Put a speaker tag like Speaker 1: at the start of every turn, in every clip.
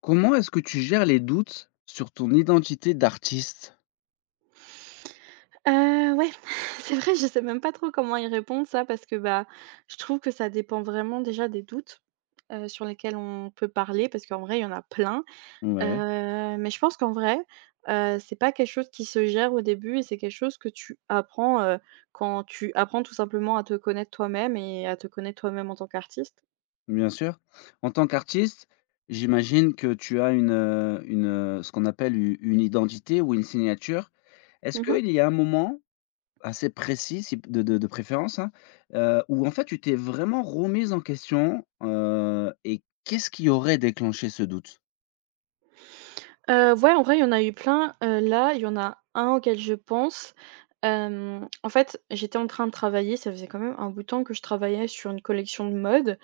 Speaker 1: Comment est-ce que tu gères les doutes sur ton identité d'artiste?
Speaker 2: Heu, ouais, c'est vrai, je sais même pas trop comment y répondre ça parce que, bah, je trouve que ça dépend vraiment déjà des doutes, sur lesquels on peut parler parce qu'en vrai, il y en a plein.
Speaker 1: Ouais,
Speaker 2: Mais je pense qu'en vrai, c'est pas quelque chose qui se gère au début et c'est quelque chose que tu apprends, quand tu apprends tout simplement à te connaître toi-même et à te connaître toi-même en tant qu'artiste.
Speaker 1: bien sûr. En tant qu'artiste, j'imagine que tu as une ce qu'on appelle u une identité ou une signature. Est-ce
Speaker 2: Mmh.
Speaker 1: qu'il y a un moment assez précis, si de préférence, hein, où en fait tu t'es vraiment remise en question, et qu'est-ce qui aurait déclenché ce doute?
Speaker 2: Ouais, en vrai, il y en a eu plein. Là, il y en a un auquel je pense. En fait, j'étais en train de travailler, ça faisait quand même un bout de temps que je travaillais sur une collection de mode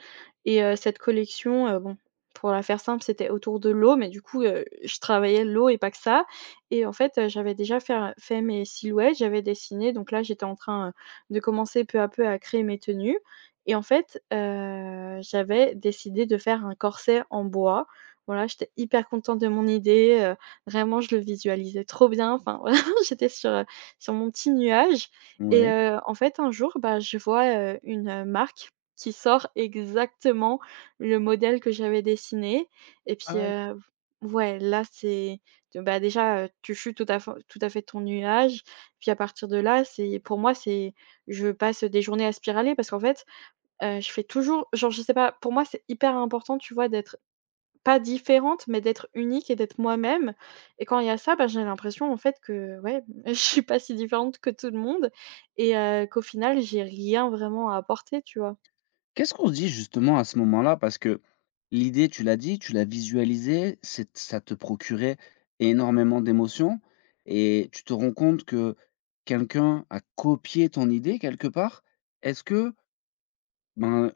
Speaker 2: et cette collection, pour la faire simple, c'était autour de l'eau, mais du coup, je travaillais l'eau et pas que ça et en fait, j'avais déjà faire fait mes silhouettes, j'avais dessiné, donc là, j'étais en train, de commencer peu à peu à créer mes tenues et en fait, j'avais décidé de faire un corset en bois. Voilà, j'étais hyper contente de mon idée, vraiment je le visualisais trop bien, enfin voilà, j'étais sur mon petit nuage. Et
Speaker 1: Ouais.
Speaker 2: en fait un jour, bah, je vois une marque qui sort exactement le modèle que j'avais dessiné. Et ouais là c'est, tu chutes tout à fait de ton nuage, puis à partir de là, c'est pour moi c'est, je passe des journées à spiraler parce qu'en fait, je fais toujours genre, je sais pas, pour moi c'est hyper important, tu vois, d'être pas différente, mais d'être unique et d'être moi-même. Et quand il y a ça, bah, j'ai l'impression en fait que, ouais, je suis pas si différente que tout le monde et qu'au final j'ai rien vraiment à apporter, tu vois?
Speaker 1: Qu'est-ce qu'on se dit justement à ce moment-là? Parce que l'idée, tu l'as dit, tu l'as visualisée, c'est ça te procurait énormément d'émotions et tu te rends compte que quelqu'un a copié ton idée quelque part. Est-ce que, ben,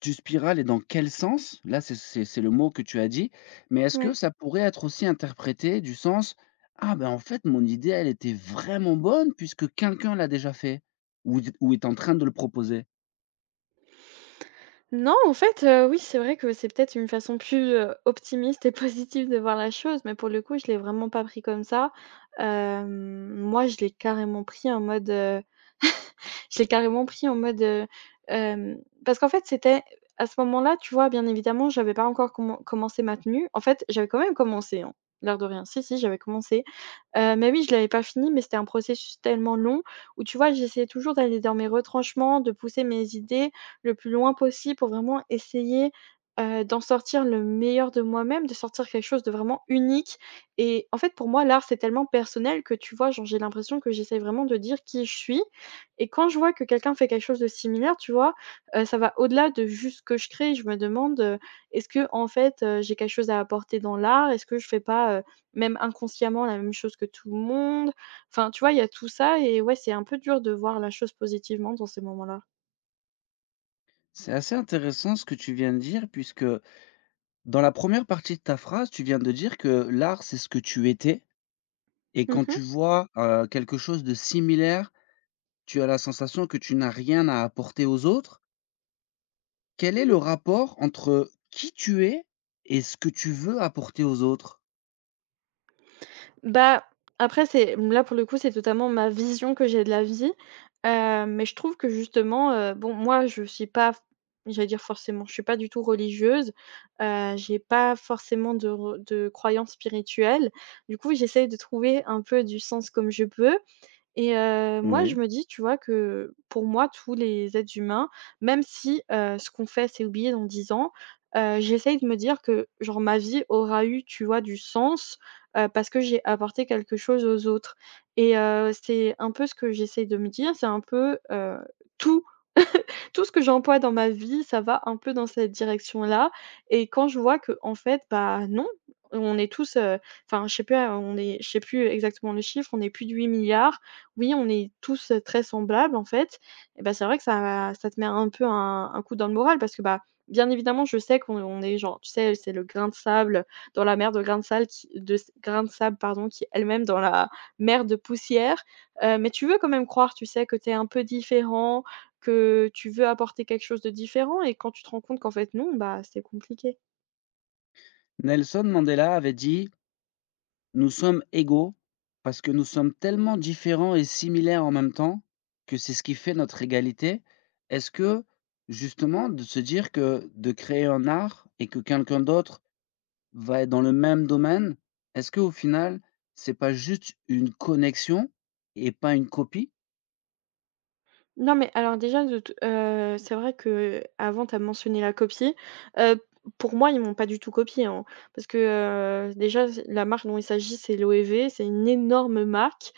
Speaker 1: tu spirales et dans quel sens? Là, c'est le mot que tu as dit, mais est-ce que
Speaker 2: Ouais.
Speaker 1: ça pourrait être aussi interprété du sens: «Ah, ben, en fait, mon idée, elle était vraiment bonne puisque quelqu'un l'a déjà fait» ou est en train de le proposer?
Speaker 2: Non, en fait, oui, c'est vrai que c'est peut-être une façon plus optimiste et positive de voir la chose, mais pour le coup, je l'ai vraiment pas pris comme ça. Moi, je l'ai carrément pris en mode, je l'ai carrément pris en mode, hem parce qu'en fait, c'était à ce moment-là, tu vois, bien évidemment, j'avais pas encore commencé ma tenue. En fait, j'avais quand même commencé, hein, l'air de rien. Si, si, j'avais commencé, mais oui, je l'avais pas fini, mais c'était un processus tellement long où, tu vois, j'essayais toujours d'aller dans mes retranchements, de pousser mes idées le plus loin possible pour vraiment essayer, d'en sortir le meilleur de moi-même, de sortir quelque chose de vraiment unique. Et en fait, pour moi, l'art, c'est tellement personnel que tu vois, genre, j'ai l'impression que j'essaie vraiment de dire qui je suis, et quand je vois que quelqu'un fait quelque chose de similaire, tu vois, ça va au-delà de juste ce que je crée. Je me demande, est-ce que en fait, j'ai quelque chose à apporter dans l'art? Est-ce que je fais pas, même inconsciemment la même chose que tout le monde? Enfin, tu vois, il y a tout ça et ouais, c'est un peu dur de voir la chose positivement dans ces moments-là.
Speaker 1: C'est assez intéressant ce que tu viens de dire, puisque dans la première partie de ta phrase, tu viens de dire que l'art, c'est ce que tu étais. Et quand
Speaker 2: Mmh.
Speaker 1: tu vois quelque chose de similaire, tu as la sensation que tu n'as rien à apporter aux autres. Quel est le rapport entre qui tu es et ce que tu veux apporter aux autres?
Speaker 2: Bah, après c'est là pour le coup, c'est totalement ma vision que j'ai de la vie, mais je trouve que justement, bon moi je suis pas, j'allais dire forcément, je suis pas du tout religieuse, j'ai pas forcément de croyance spirituelle. Du coup, j'essaye de trouver un peu du sens comme je peux, et moi, je
Speaker 1: Oui.
Speaker 2: me dis, tu vois, que pour moi, tous les êtres humains, même si, ce qu'on fait, c'est oublié dans 10 ans, j'essaye de me dire que, genre, ma vie aura eu, tu vois, du sens, parce que j'ai apporté quelque chose aux autres. Et c'est un peu ce que j'essaye de me dire, c'est un peu, tout tout ce que j'emploie dans ma vie, ça va un peu dans cette direction-là. Et quand je vois que en fait, bah, non, on est tous, enfin, je sais pas, on est, je sais plus exactement le chiffre, on est plus de huit milliards. Oui, on est tous, très semblables, en fait. Et bah, c'est vrai que ça te met un peu un coup dans le moral parce que, bah, bien évidemment, je sais qu'on est genre, tu sais, c'est le grain de sable dans la mer de grain de sable qui de s grain de sable, pardon, qui est elle-même dans la mer de poussière, mais tu veux quand même croire, tu sais, que tu es un peu différent, que tu veux apporter quelque chose de différent, et quand tu te rends compte qu'en fait non, bah, c'est compliqué.
Speaker 1: Nelson Mandela avait dit: «Nous sommes égaux parce que nous sommes tellement différents et similaires en même temps que c'est ce qui fait notre égalité.» Est-ce que justement de se dire que de créer un art et que quelqu'un d'autre va être dans le même domaine, est-ce que au final, c'est pas juste une connexion et pas une copie?
Speaker 2: Non, mais alors déjà de t c'est vrai qu'avant tu as mentionné la copie. Heu, pour moi, ils m'ont pas du tout copié, hein, parce que, déjà s la marque dont il s'agit, c'est Loewe, c'est une énorme marque.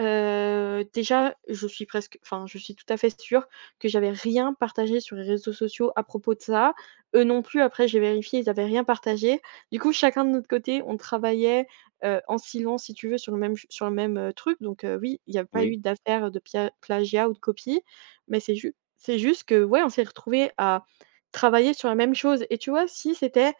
Speaker 2: Déjà, je suis presque, enfin, je suis tout à fait sûre que j'avais rien partagé sur les réseaux sociaux à propos de ça. Eux non plus, après j'ai vérifié, ils avaient rien partagé. Du coup, chacun de notre côté, on travaillait, en silence si tu veux sur le même sur le même truc, donc oui, il n'y a pas
Speaker 1: Oui.
Speaker 2: eu d'affaire de pia plagiat ou de copie. Mais c'est juste que, ouais, on s'est retrouvés à travailler sur la même chose, et tu vois, si c'était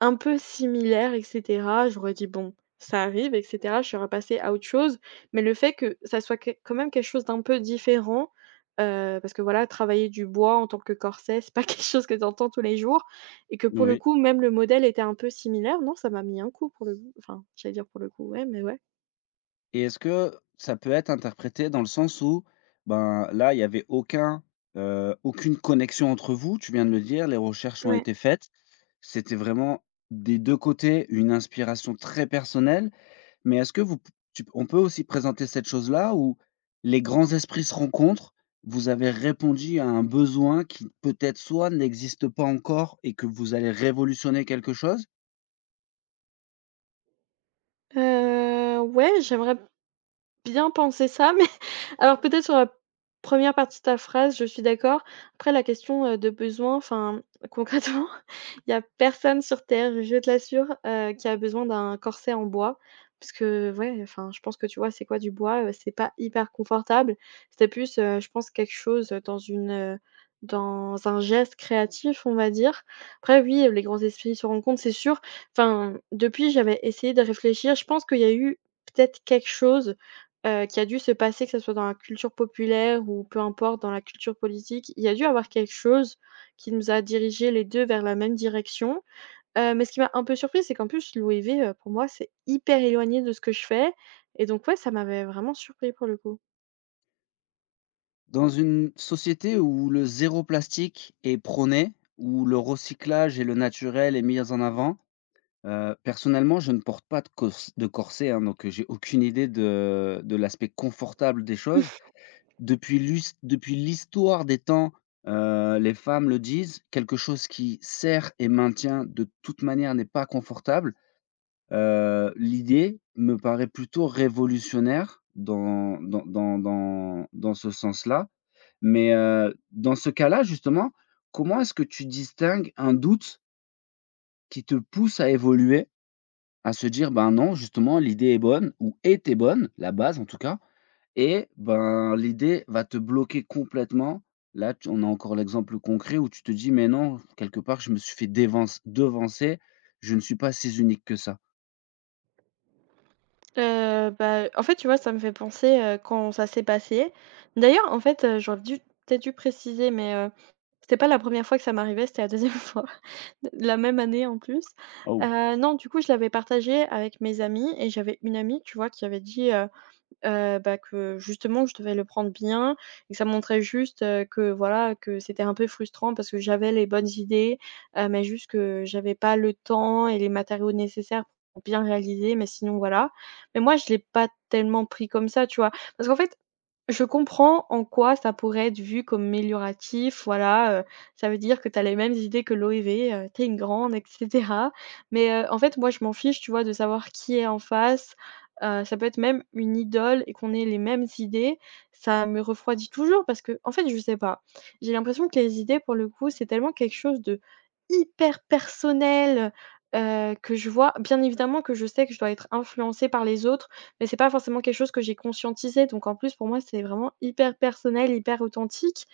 Speaker 2: un peu similaire et cetera, j'aurais dit: «Bon, ça arrive» et cetera, je serais passée à autre chose. Mais le fait que ça soit que quand même quelque chose d'un peu différent, parce que voilà, travailler du bois en tant que corset, c'est pas quelque chose que tu entends tous les jours, et que pour le
Speaker 1: Oui.
Speaker 2: coup, même le modèle était un peu similaire, non, ça m'a mis un coup pour le coup. Enfin, j'allais dire pour le coup, ouais, mais ouais.
Speaker 1: Et est-ce que ça peut être interprété dans le sens où, ben, là, il y avait aucun, aucune connexion entre vous, tu viens de le dire, les recherches ont
Speaker 2: Ouais.
Speaker 1: été faites. C'était vraiment des 2 côtés une inspiration très personnelle, mais est-ce que vous p tu on peut aussi présenter cette chose-là où les grands esprits se rencontrent, vous avez répondu à un besoin qui peut-être soit n'existe pas encore et que vous allez révolutionner quelque chose?
Speaker 2: Ouais, j'aimerais bien penser ça, mais alors peut-être sur la première partie de ta phrase, je suis d'accord. Après la question de besoin, enfin, concrètement, il y a personne sur terre, je te l'assure, qui a besoin d'un corset en bois. Parce que, ouais, enfin, je pense que tu vois, c'est quoi du bois? C'est pas hyper confortable. C'était plus, je pense quelque chose, dans une, dans un geste créatif, on va dire. Après oui, les grands esprits se rencontrent, c'est sûr. Enfin, depuis, j'avais essayé de réfléchir. Je pense qu'il y a eu peut-être quelque chose, qui a dû se passer, que ce soit dans la culture populaire ou peu importe, dans la culture politique, il y a dû avoir quelque chose qui nous a dirigés les 2 vers la même direction. Mais ce qui m'a un peu surprise, c'est qu'en plus l'OIV, pour moi, c'est hyper éloigné de ce que je fais, et donc ouais, ça m'avait vraiment surpris pour le coup.
Speaker 1: Dans une société où le zéro plastique est prôné, où le recyclage et le naturel est mis en avant, personnellement, je ne porte pas de corset, hein, donc, j'ai aucune idée de l'aspect confortable des choses. Depuis l'histoire des temps, les femmes le disent, quelque chose qui sert et maintient de toute manière n'est pas confortable. L'idée me paraît plutôt révolutionnaire dans ce sens-là. Mais, dans ce cas-là, justement, comment est-ce que tu distingues un doute qui te pousse à évoluer, à se dire: «Ben, non, justement, l'idée est bonne» ou était bonne, la base en tout cas, et ben, l'idée va te bloquer complètement? Là, tu on a encore l'exemple concret où tu te dis: «Mais non, quelque part, je me suis fait dévance devancer, je ne suis pas si unique que ça».
Speaker 2: Bah, en fait, tu vois, ça me fait penser, quand ça s'est passé. D'ailleurs, en fait, j'aurais dû peut-être dû préciser, mais c'était pas la première fois que ça m'arrivait, c'était la deuxième fois, d la même année en plus.
Speaker 1: Oh!
Speaker 2: Non, du coup, je l'avais partagé avec mes amis et j'avais une amie, tu vois, qui avait dit, que justement je devais le prendre bien et que ça montrait juste que voilà, que c'était un peu frustrant parce que j'avais les bonnes idées, mais juste que j'avais pas le temps et les matériaux nécessaires pour bien réaliser, mais sinon voilà. Mais moi je l'ai pas tellement pris comme ça, tu vois? Parce qu'en fait, je comprends en quoi ça pourrait être vu comme mélioratif, voilà, ça veut dire que tu as les mêmes idées que l'OEV, tu es une grande et cetera. Mais, en fait moi je m'en fiche, tu vois, de savoir qui est en face, ça peut être même une idole et qu'on ait les mêmes idées, ça me refroidit toujours parce que, en fait, je sais pas. J'ai l'impression que les idées pour le coup, c'est tellement quelque chose de hyper personnel, que je vois bien évidemment que je sais que je dois être influencée par les autres, mais c'est pas forcément quelque chose que j'ai conscientisé donc en plus, pour moi, c'est vraiment hyper personnel, hyper authentique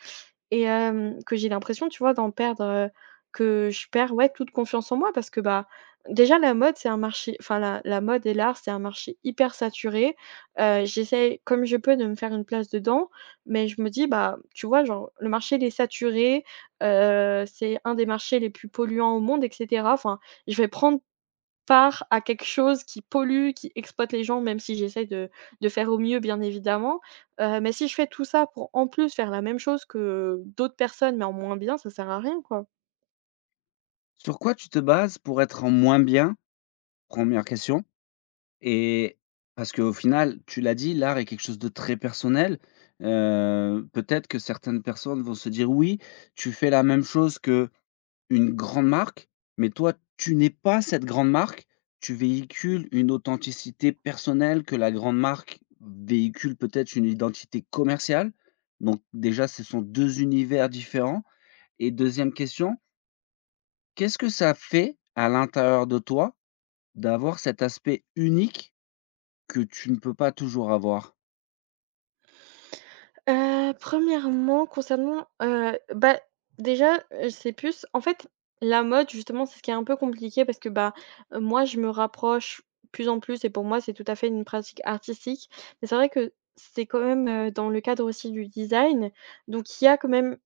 Speaker 2: et que j'ai l'impression, tu vois, d'en perdre, que je perds, ouais, toute confiance en moi parce que, bah, déjà la mode, c'est un marché enfin la mode et l'art, c'est un marché hyper saturé. J'essaye comme je peux de me faire une place dedans, mais je me dis: «Bah, tu vois, genre, le marché il est saturé, c'est un des marchés les plus polluants au monde et cetera. Enfin, je vais prendre part à quelque chose qui pollue, qui exploite les gens, même si j'essaie de faire au mieux, bien évidemment. Mais si je fais tout ça pour, en plus, faire la même chose que d'autres personnes, mais en moins bien, ça sert à rien, quoi.
Speaker 1: Sur quoi tu te bases pour être en moins bien? Première question. Et parce qu'au final, tu l'as dit, l'art est quelque chose de très personnel. Peut-être que certaines personnes vont se dire: «Oui, tu fais la même chose que une grande marque», mais toi, tu n'es pas cette grande marque. Tu véhicules une authenticité personnelle que la grande marque véhicule peut-être une identité commerciale. Donc déjà, ce sont 2 univers différents. Et deuxième question, qu'est-ce que ça fait à l'intérieur de toi d'avoir cet aspect unique que tu ne peux pas toujours avoir?
Speaker 2: Premièrement, concernant, bah, déjà, c'est plus en fait, la mode, justement, c'est ce qui est un peu compliqué parce que, bah, moi, je me rapproche plus en plus et pour moi, c'est tout à fait une pratique artistique. Mais c'est vrai que c'est quand même, dans le cadre aussi du design, donc il y a quand même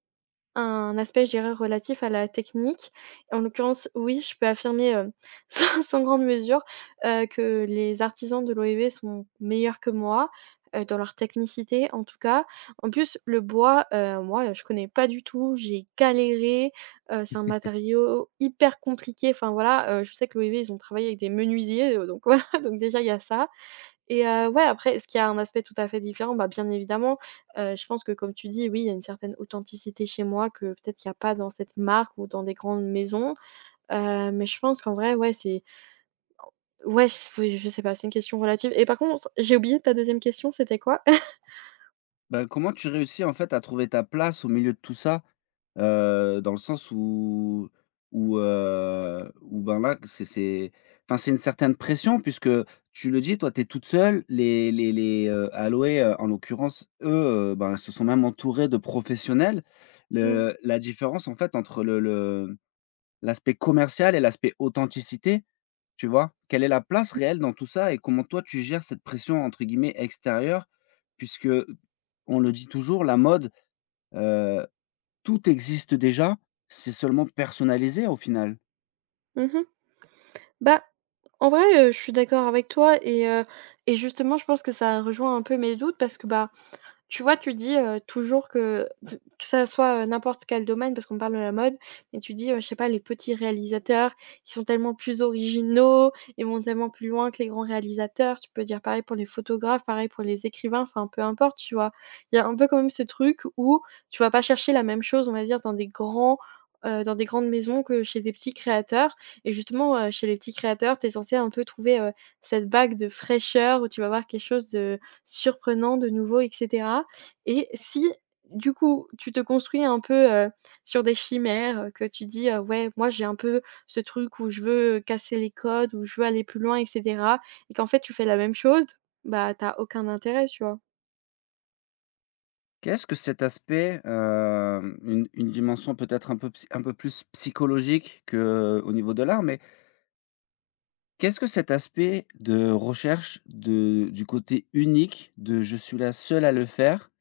Speaker 2: un aspect, je dirais, relatif à la technique. En l'occurrence, oui, je peux affirmer, sans grande mesure, que les artisans de l'OEV sont meilleurs que moi, dans leur technicité, en tout cas. En plus, le bois, moi, je connais pas du tout, j'ai galéré, c'est un matériau hyper compliqué. Enfin voilà, je sais que l'OEV, ils ont travaillé avec des menuisiers, donc voilà, donc déjà, il y a ça. Et ouais, après, est-ce qu'il y a un aspect tout à fait différent? Bah, bien évidemment, je pense que comme tu dis, oui, il y a une certaine authenticité chez moi que peut-être qu'il y a pas dans cette marque ou dans des grandes maisons, mais je pense qu'en vrai, ouais, c'est ouais, s faut je sais pas, c'est une question relative et par contre, j'ai oublié ta deuxième question, c'était quoi?
Speaker 1: Ben comment tu réussis en fait à trouver ta place au milieu de tout ça? Dans le sens où ben, là, c'est enfin, c'est une certaine pression puisque tu le dis, toi, tu es toute seule. Aloé, en l'occurrence, eux, ben, se sont même entourés de professionnels.
Speaker 2: Mmh.
Speaker 1: Le la différence en fait entre le l'aspect commercial et l'aspect authenticité. Tu vois? Quelle est la place réelle dans tout ça et comment toi tu gères cette pression entre guillemets «extérieure» puisque, on le dit toujours, la mode, heu, tout existe déjà, c'est seulement personnalisé au final.
Speaker 2: Mmh. Bah, en vrai, je suis d'accord avec toi et justement, je pense que ça rejoint un peu mes doutes parce que, bah, tu vois, tu dis, toujours que de que ça soit, n'importe quel domaine parce qu'on parle de la mode, mais tu dis, je sais pas, les petits réalisateurs, ils sont tellement plus originaux, ils vont tellement plus loin que les grands réalisateurs. Tu peux dire pareil pour les photographes, pareil pour les écrivains, enfin peu importe, tu vois? Il y a un peu quand même ce truc où tu vas pas chercher la même chose, on va dire, dans des grands, dans des grandes maisons que chez des petits créateurs et justement, chez les petits créateurs, tu es censé un peu trouver, cette bague de fraîcheur où tu vas voir quelque chose de surprenant de nouveau et cetera et si, du coup, tu te construis un peu, sur des chimères, que tu dis: ouais, moi, j'ai un peu ce truc où je veux casser les codes, où je veux aller plus loin et cetera» et qu'en fait, tu fais la même chose, bah, t'as aucun intérêt, tu vois?
Speaker 1: Qu'est-ce que cet aspect, une dimension peut-être un peu plus psychologique qu'au niveau de l'art, mais qu'est-ce que cet aspect de recherche de du côté unique de «je suis la seule à le faire»,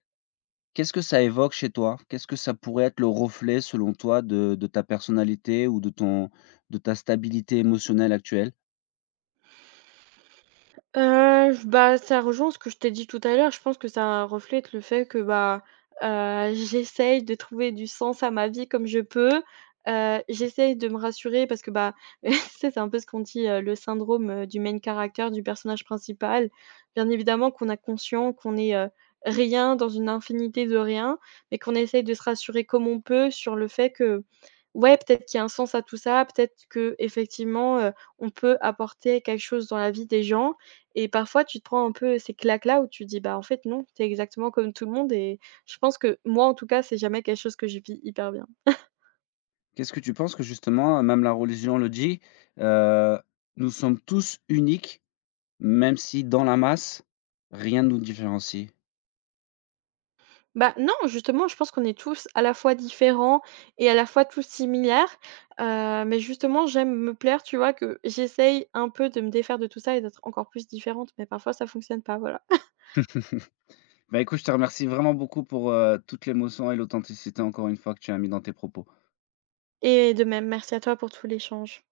Speaker 1: qu'est-ce que ça évoque chez toi? Qu'est-ce que ça pourrait être le reflet selon toi de ta personnalité ou de ta stabilité émotionnelle actuelle?
Speaker 2: J bah, ça rejoint ce que je t'ai dit tout à l'heure. Je pense que ça reflète le fait que, bah, j'essaye de trouver du sens à ma vie comme je peux. J'essaye de me rassurer parce que, bah, tu sais, c'est un peu ce qu'on dit, le syndrome, du main character, du personnage principal. Bien évidemment qu'on a conscient qu'on est, rien dans une infinité de rien, mais qu'on essaye de se rassurer comme on peut sur le fait que, ouais, peut-être qu'il y a un sens à tout ça, peut-être qu'effectivement, on peut apporter quelque chose dans la vie des gens. Et parfois, tu te prends un peu ces claques-là où tu dis: «Bah, en fait, non, t'es exactement comme tout le monde» et je pense que moi, en tout cas, c'est jamais quelque chose que je vis hyper bien.
Speaker 1: Qu'est-ce que tu penses que justement, même la religion le dit, heu, nous sommes tous uniques, même si dans la masse, rien ne nous différencie?
Speaker 2: Bah, non, justement, je pense qu'on est tous à la fois différents et à la fois tous similaires, mais justement, j'aime me plaire, tu vois? Que j'essaye un peu de me défaire de tout ça et d'être encore plus différente, mais parfois ça fonctionne pas, voilà.
Speaker 1: Bah, écoute, je te remercie vraiment beaucoup pour, toute l'émotion et l'authenticité encore une fois que tu as mis dans tes propos.
Speaker 2: Et de même, merci à toi pour tout l'échange.